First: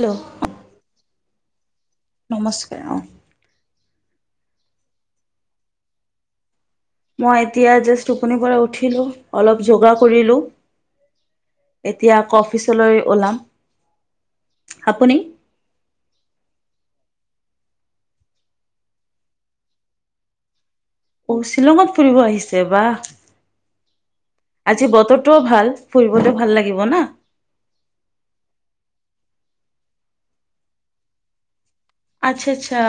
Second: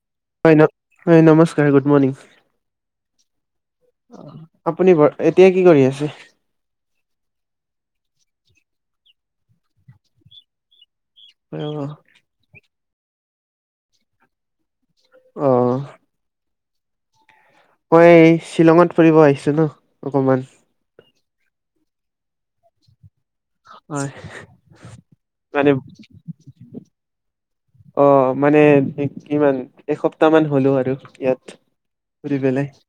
Hello হয় ন হয় নমস্কাৰ গুড মৰ্ণিং নমস্কাৰ আপুনি ব এতিয়া কি কৰি আছে মই এতিয়া জাষ্ট টোপনিৰ পৰা উঠিলোঁ অলপ যোগা কৰিলোঁ এতিয়া আকৌ অফিচলৈ ওলাম আপুনি আহ মই শ্বিলঙত ফুৰিব আহিছিলোঁ অকমান অ', শ্বিলঙত ফুৰিব আহিছে বাহ। হয় আজি বতৰটোও মানে ভাল ফুৰিবত ভাল লাগিব না অ', মানে কিমান এসপ্তাহ মান হলো আৰু ইয়াত। ঘুৰি আচ্ছা পেলাই আচ্ছা,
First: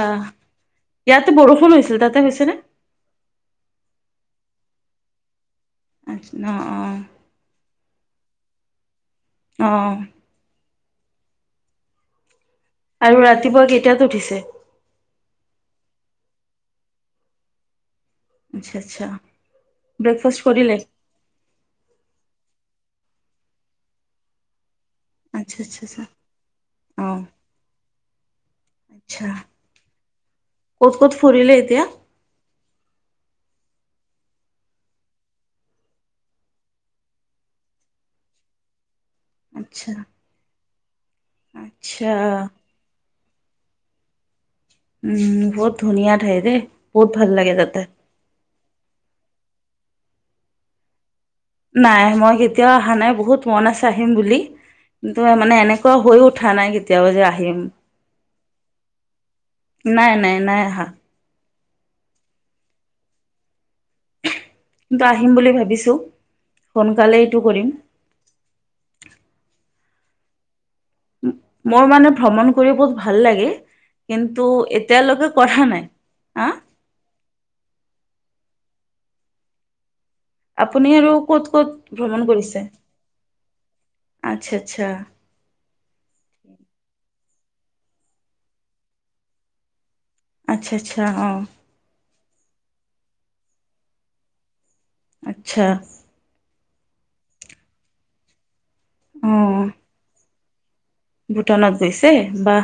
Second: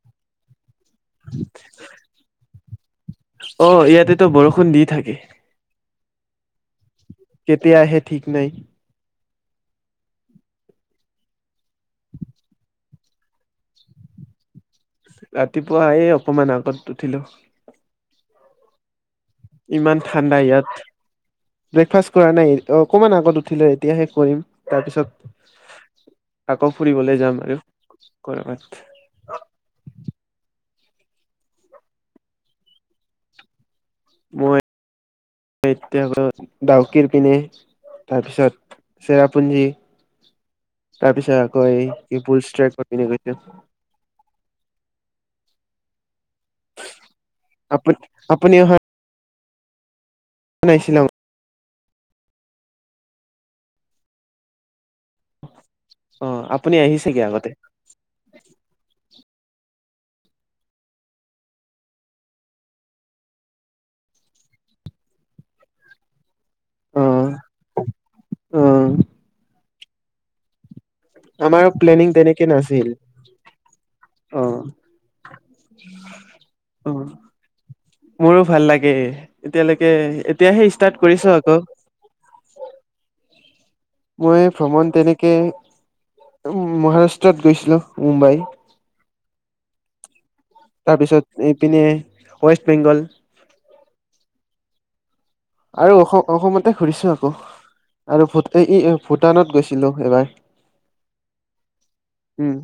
ইয়াতে বৰষুণ হৈছিল তাতে হৈছে নে? অ', ইয়াতেতো বৰষুণ দি থাকে। অ', অ', কেতিয়া আহ ঠিক নাই। অ ', আৰু ৰাতিপুৱা কেইটাত উঠিছে? ৰাতিপুৱা আহি অকমান আগত উঠিলো। আচ্ছা-আচ্ছা। ইমান ঠাণ্ডা ইয়াত ব্ৰেকফাষ্ট কৰা নাই অ, অকমান আগত উঠিলে এতিয়াহে কৰিম আচ্ছা আচ্ছা আচ্ছা তাৰপিছত আকৌ অ ফুৰিবলৈ যাম আৰু কৰ'বাত। ক'ত-ক'ত ফুৰিলি এতিয়া? মই এতিয়া ডাউকীৰ পিনে তাৰপিছত চেৰাপুঞ্জী আচ্ছা তাৰপিছত আকৌ আচ্ছা এই বুল ষ্ট্ৰেক কৰিবলৈ গৈছে এ [unintelligible] উম, বহুত ধুনীয়া ঠাই দে বহুত ভাল লাগে তাতে। আপু বাইছিল নাম নাই মই কেতিয়াও অহা নাই বহুত মন আছে আহিম বুলি কিন্তু মানে এনে ক হৈয় অ' উঠা নাই আপুনি কেতিয়া বজি আহিছেগে আগতে। আহিম। নাই-নাই-নাই আহা। কিন্তু আহিম বুলি ভাবিছো। সোনকালে অ' এইটো কৰিম। অ' আমাৰো মোৰ প্লেনিং মানে তেনেকে ভ্ৰমণ কৰি নাছিল। বহুত ভাল লাগে। কিন্তু অ' এতিয়ালৈকে কৰা নাই হা? অ' মোৰো ভাল লাগে এতিয়ালৈকে এতিয়াহে আপুনি ষ্টাৰ্ট আৰু কৰিছ ক'ত ক'ত ভ্ৰমণ কৰিছে আকৌ। মই আচ্ছা আচ্ছা ভ্ৰমণ তেনেকে উ মহাৰাষ্ট্ৰত গৈছিলো মুম্বাই। আচ্ছা আচ্ছা অ তাৰপিছত এইপিনে ৱেষ্ট বেংগল। আচ্ছা আৰু অসম - অসমতে ঘুৰিছো আকৌ আৰু বহুত এই ই অ ভূটানত গৈছিলোঁ এইবাৰ। ভূটানত গৈছে বা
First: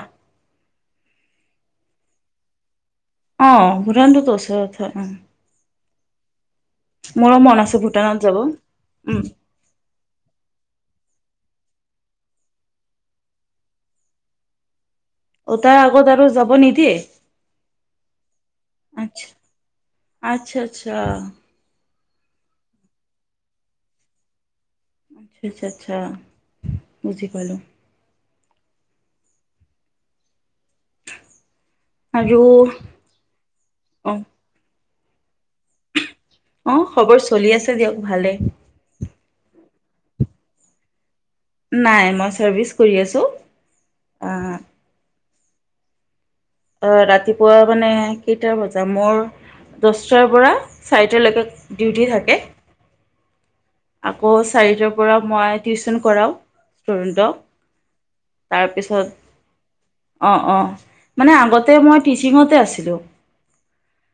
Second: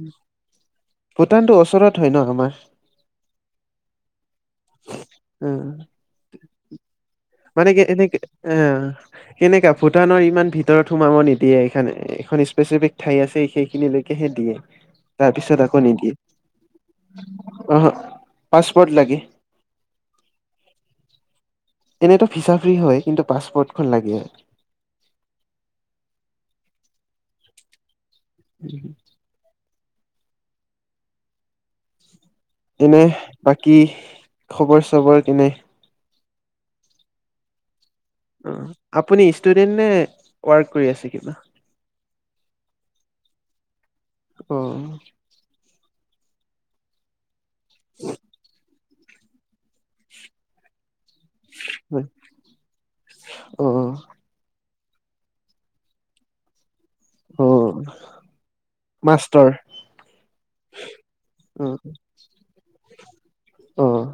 ভূটানটো ওচৰত হয় ন আমাৰ। আহ ভৰাণ্টোতো আছেথা অ'। উম। মোৰো মন মানে আছে কি এনেকে ভূটানত যাব। এ উম, কেনেকা ভূটানৰ ইমান ভিতৰত সোমাব নি দিয়ে এখন এখন স্পেচিফিক ঠাই আছে সেইখিনিলৈকেহে দিয়ে। অ তাৰপিছত তাৰ আকৌ আগত নিদিয়ে আৰু যাব নিদিয়ে? অহ পাছপৰ্ট লাগে। আচ্ছা, আচ্ছা আচ্ছা। এনেতো ভিছা ফ্ৰী হয় কিন্তু পাছপোৰ্টখন লাগে। আচছা আচ্ছা আচ্ছা, বুজি পালো। [inaudible] আৰু এনে বাকী খবৰ চবৰ কেনে? অঁ খবৰ চলি আছে দিয়ক। ভালে। অ', আপুনি ষ্টুডেন্ট নে ৱৰ্ক কৰি আছে? কিবা নাই, মই চাৰ্ভিচ কৰি আছো। অ অ', ৰাতিপুৱা মানে কেইটা বজা মোৰ দস্তাৰ পৰা চাৰিটালৈকে ডিউটি থাকে। [inaudible] আকৌ চাৰিটাৰ পৰা মই টিউচন কৰাও ষ্টুডেন্টক। অ তাৰপিছত মাষ্টৰ অ', অ', মানে অ আগতে মই টিচিঙতে আছিলোঁ। অ'।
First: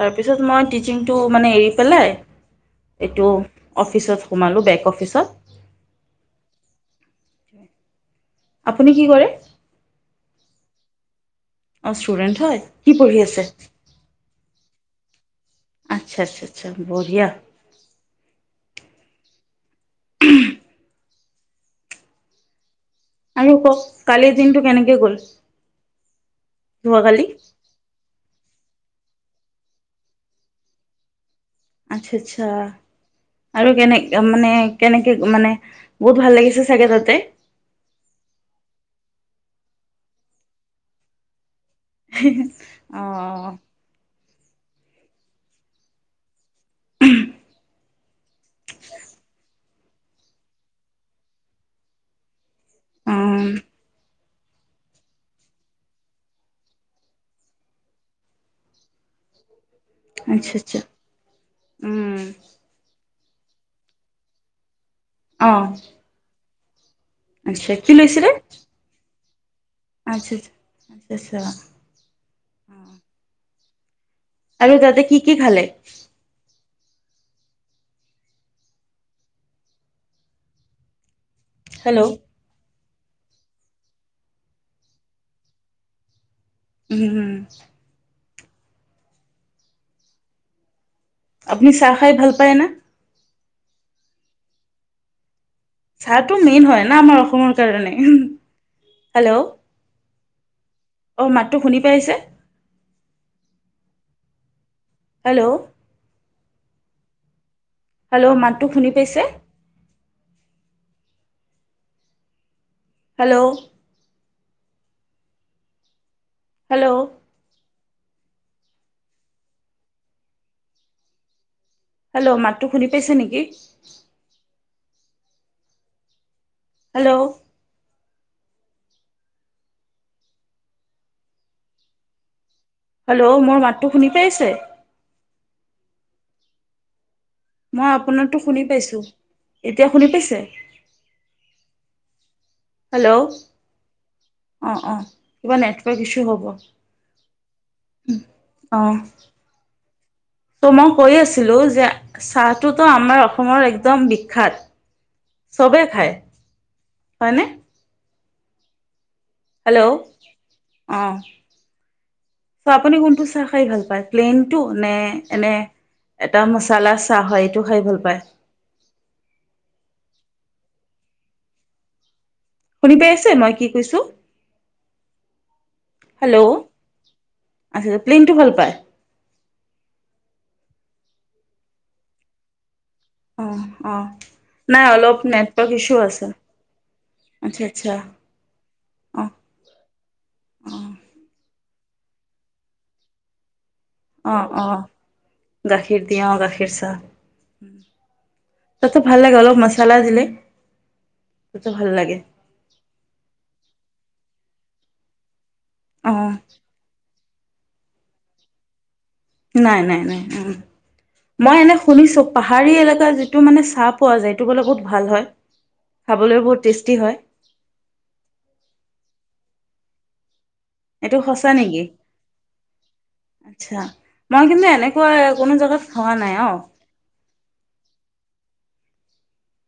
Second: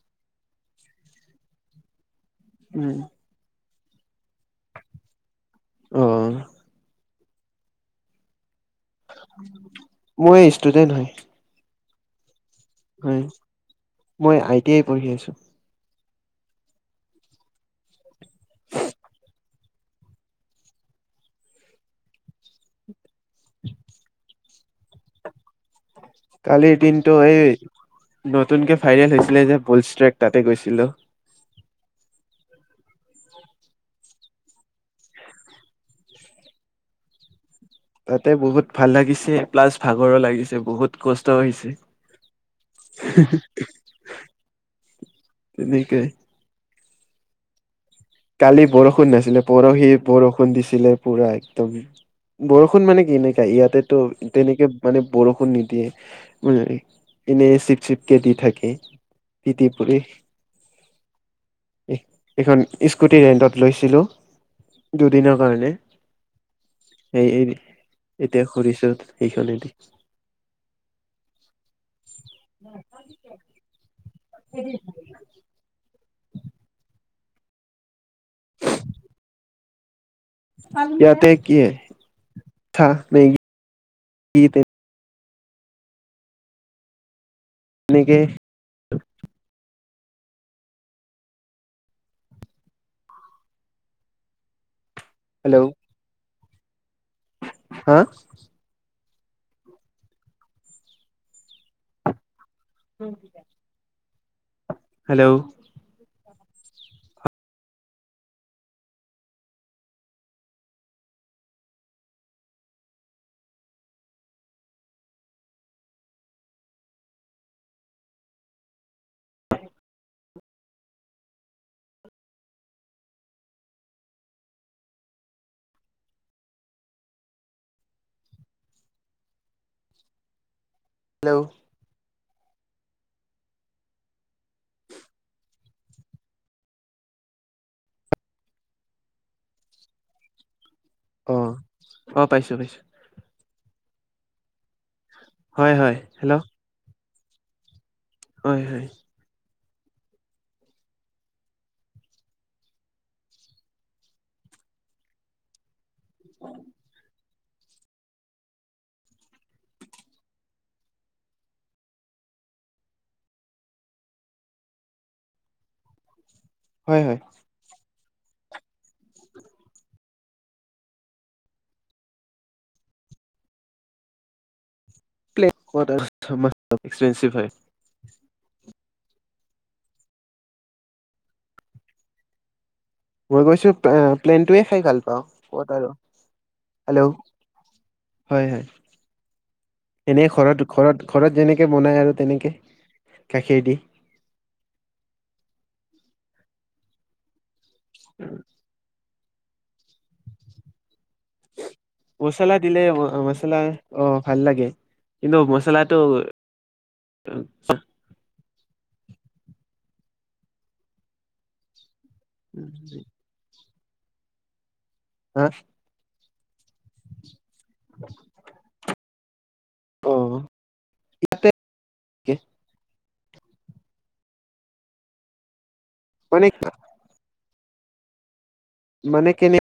তাৰপিছত মই টিচিংটো মানে এৰি পেলাই উম এইটো অফিচত সোমালোঁ, বেক অফিচত। অ', আপুনি কি কৰে মই ষ্টুডেন্ট হয়। অ', ষ্টুডেণ্ট হয়। কি পঢ়ি হয়, আছে মই আই টি আই পঢ়ি আছো। আচ্ছা, আচ্ছা আচ্ছা, বঢ়িয়া। আৰু কওঁক কালিৰ দিনটো কেনেকে গল? কালিৰ দিনটো যোৱাকালি এই ন নতুনকে ভাইৰেল হৈছিলে যে বুলষ্ট্ৰেক তাতে গৈছিলো। আচ্ছা, আচ্ছা। আৰু কেনেক মানে কেনেকে মানে বহুত ভাল লাগিছে চাগে তাতে। তাতে বহুত ভাল লাগিছে, প্লাছ ভাগৰো লাগিছে, বহুত কষ্টও হৈছে। অ', অ'। তেনেকেই। উম কালি বৰষুণ নাছিলে, পৰহি বৰষুণ দিছিলে পুৰা একদম। বৰষুণ মানে অ কেনেকা ইয়াতেতো তেনেকে মানে বৰষুণ নিদিয়ে। এনেই চিপ চিপকে দি থাকে। [unintelligible] এহ আচ্ছা আচ্ছা উম এইখন। স্কুটি ৰেণ্টত লৈছিলোঁ দুদিনৰ অ কাৰণে। এইৰি আচ্ছা কি লৈছিলে এতিয়া কৰিছো সেইখনেদি। আচ্ছা, আচ্ছা, আচ্ছা, আচ্ছা। [unintelligible] আৰু তাতে কি কি খালে? [unintelligible] ইয়াতে কি হেল্ল' থাক নেকি? উ'ম। এনেকে আপুনি চাহ খাই ভাল পায় নে? হেল্ল'। টো মেইন হয় না আমাৰ অসমৰ কাৰণে, হা হেল্ল'। অ', মাতটো শুনি পাইছে? হৈ কিবা। হেল্ল'। হেল্ল' মানটো শুনি পাইছে? Hello hello. হেল্ল' মাতটো শুনি পাইছে নেকি? হেল্ল'। হেল্ল'। হেল্ল, মোৰ মাতটো শুনি পাইছে? মই আপোনাৰটো শুনি পাইছো। এতিয়া শুনি পাইছে? অ', অ'। পাইছো পাইছো হেল্ল, অ' অ' কিবা হয় হয় নেটৱৰ্ক ইছ্যু হেল্ল' হ'ব। হয় অ হয়। ত' মই কৈ আছিলো যে চাহটোতো আমাৰ অসমৰ একদম বিখ্যাত। চবে খায়, হয়নে? হেল্ল, অ'। চ আপুনি কোনটো চাহ খাই ভাল পায়? প্লেইনটো নে এনে এটা মচালা চাহ হয় এইটো খাই ভাল পায়। শুনি পাই আছে মই কি কৈছো? [unintelligible] প্লিনটো ভাল পায়। মই কৈছো অ', প্লেনটোৱে অ', খাই নাই ভাল অলপ পাওঁ ক'ত নেটৱৰ্ক আৰু ইছু আছে। হেল্ল' আচ্ছা আচ্ছা, অহ। এনে ঘৰত ঘৰত ঘৰত যেনেকে বনাই আৰু তেনেকে গাখীৰ দি। অ', অ', গাখীৰ দি অ' গাখীৰ চাহ। তাতো ভাল লাগে অলপ মচালা দিলে। তাতো ভাল লাগে মচলা দিলে অ' মচলা অ' ভাল লাগে কিন্তু ম চুনাইটো অঁ নাই নাই নাই, মই এনে শুনিছো পাহাৰী এলেকা যিটো মানে চাহ পোৱা যায়, এইটো বোলে বহুত ভাল হয়, হা খাবলৈও বহুত টেষ্টি হয়। অ'। এইটো সঁচা নেকি? আচ্ছা, মই কিন্তু এনেকুৱা কোনো জোগাত খোৱা নাই মানে অ। মনে কেনে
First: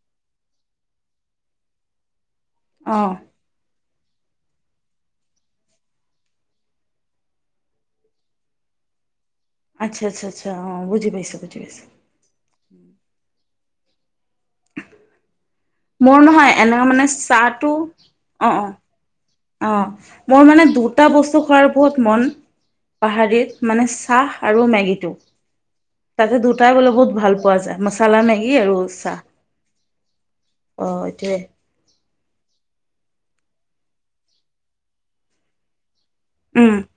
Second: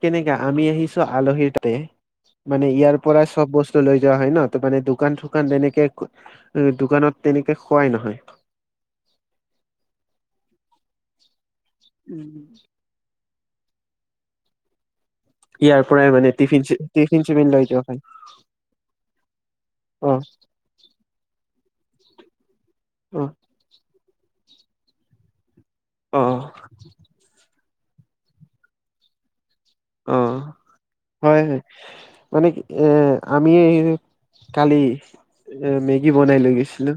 কেনেকা আমি আহিছো আলহীৰ ততে, মানে ইয়াৰ অ পৰাই চব বস্তু লৈ দা হয় ন ত মানে দোকান চোকান তেনেকে দোকানত তেনেকে খুৱাই নহয়। [inaudible] আচ্ছা আচ্ছা আচ্ছা অ' বুজি পাইছোঁ। উম। ইয়াৰ পৰাই মোৰ মানে নহয় টিফিন এনে চি- মানে টিফিন চিফিন লৈ চাহটো যোৱা হয় অ', অ'। অ' মোৰ মানে দুটা বস্তু খোৱাৰ বহুত মন, অ পাহৰিত মানে চাহ আৰু মেগী টো অ তাতে দুটাই বোলে বহুত ভাল পোৱা যায়। মচালা মেগি আৰু চাহ। অ, অ এইটোৱে হয় হয়। মানে কি এ আমি কালি মে কি বনাই লৈ উম গৈছিলো?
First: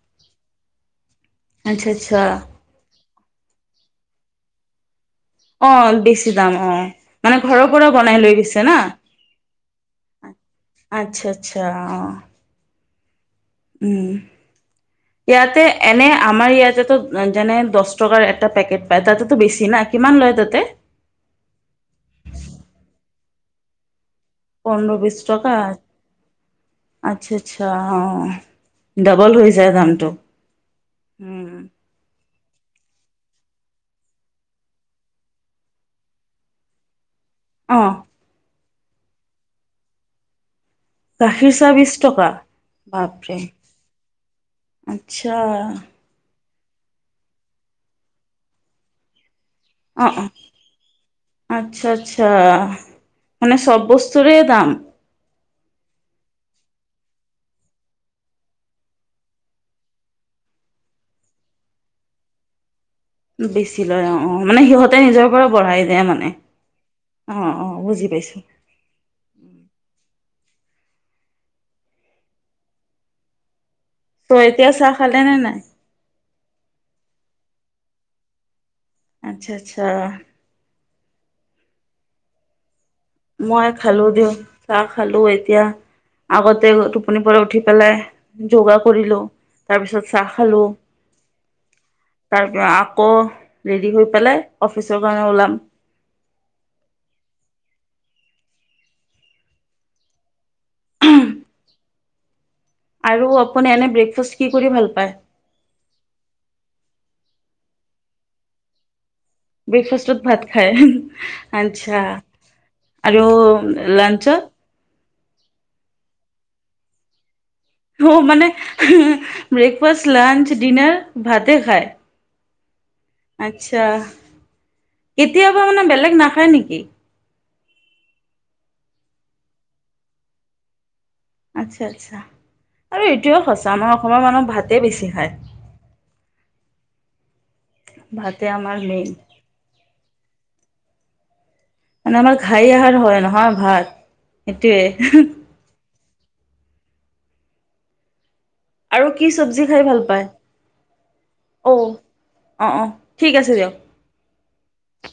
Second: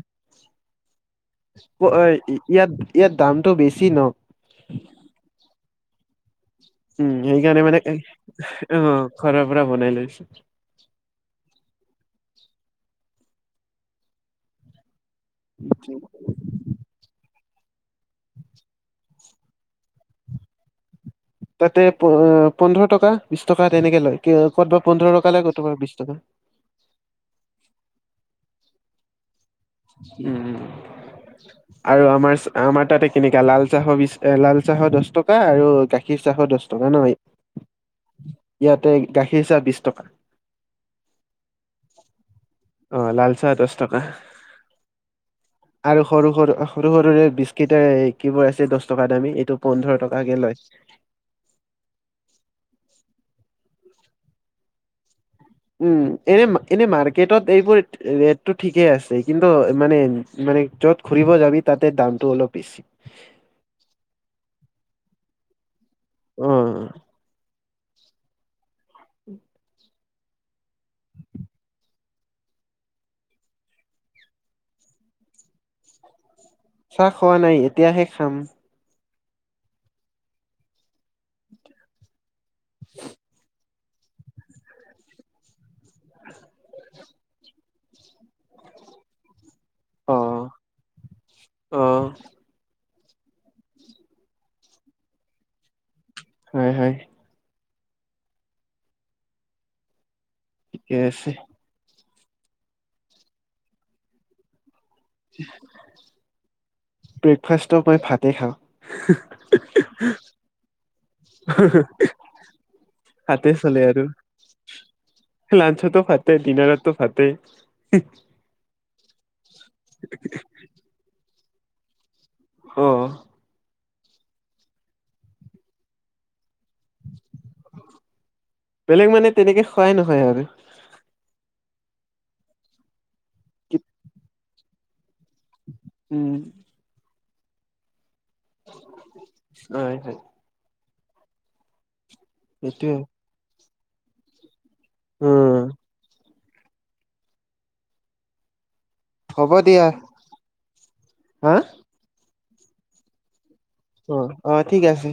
আচ্ছা আচ্ছা ইয়াত ইয়াত দামটো বেছি ন। অ বেছি দাম অ উম, সেইকাৰণে ঘৰৰ মানে পৰা বনাই লৈ গৈছে না অ' ঘৰৰ পৰা বনাই লৈছো। আচ্ছা, আচ্ছা অ'। উম, ইয়াতে এনে আমাৰ ইয়াতেতো যেনে দচ টকাৰ এটা পেকেট পায় তাতেতো বেছি না কিমান লয় তাতে। তাতে প-পোন্ধৰ টকা, বিশ টকা তেনেকে লয়। ক'তব পোন্ধৰ টকা লাগ কতব বিশ টকা। আচ্ছা আচ্ছা অ', ডবল হৈ যায় দামটো উম, উম আৰু আমাৰ আমাৰ তাতে কেনেকা, লাল চাহৰ বি লাল চাহৰ দহ টকা আৰু গাখীৰ চাহৰ দহ টকা ন। অ ইয়াতে গাখীৰ চাহ বিশ টকা। গাখীৰ চাহ বিছ টকা অ লাল ভাপেম। চাহ দহ টকা আচ্ছা। আৰু সৰু সৰু সৰু সৰুৰে বিস্কিট কিবোৰ আছে দহ টকা দামী এইটো পোন্ধৰ অ' অ' টকাকে লয় আচ্ছা আচ্ছা, মানে চব বস্তু চুৰেদাম। উম, এনে এনে মাৰ্কেটত এইবোৰৰ ৰেটটো ঠিকেই আছে। কিন্তু মানে মানে য'ত ঘুৰিব যাবি, তাতে দামটো অলপ বেছি। বেছি লয় অ' অ' মানে সিহঁতে নিজৰ পৰা বঢ়াই দিয় মানে অ', অ'। বুজি পাইছোঁ। উম। তই এতিয়া চাহ খালে নে নাই? চাহ খোৱা নাই এতিয়াহে খাম। আচ্ছা, আচ্ছা। মই খালো দিওঁ চাহ খালো এতিয়া। আগতে টোপনিৰ পৰা উঠি পেলাই যোগা কৰি লওঁ। তাৰপিছত অ চাহ খালোঁ, অ তাৰপৰা আকৌ ৰেডি হৈ পেলাই অফিচৰ কাৰণে ওলাম। হয় হয়। ঠিকে আছে। আৰু আপুনি এনে ব্ৰেকফাষ্ট কি কৰি ভাল পায়। ব্ৰেকফাষ্ট মই ভাতে খাওঁ। ব্ৰেকফাষ্টত ভাত খায়, আচ্ছা। আৰু ভাতে চলে আৰু লঞ্চত? লাঞ্চতো ফাটতে ডিনাৰতো ফাতে। অ', মানে ব্ৰেকফাষ্ট, লাঞ্চ, ডিনাৰ ভাতে খায়। অ আচ্ছা কেতিয়াবা মানে বেলেগ নাখায় নেকি? বেলেগ মানে তেনেকে খুৱাই নহয় আৰু। আচ্ছা আচ্ছা, আৰু এইটোৱও সঁচা কি- আমাৰ অসমৰ মানুহ ভাতেই বেছি খায়। উম। ভাতে আমাৰ মেইন। হয় হয় মানে আমাৰ ঘাই সেইটোয়ে আহাৰ হয় নহয় ভাত। সেইটোৱে। উম আৰু কি হ'ব চব্জি খাই দিয়া ভাল পায়? হা অহ। অ' অ' ঠিক আছে দিয়ক। অ', অ', ঠিক আছে।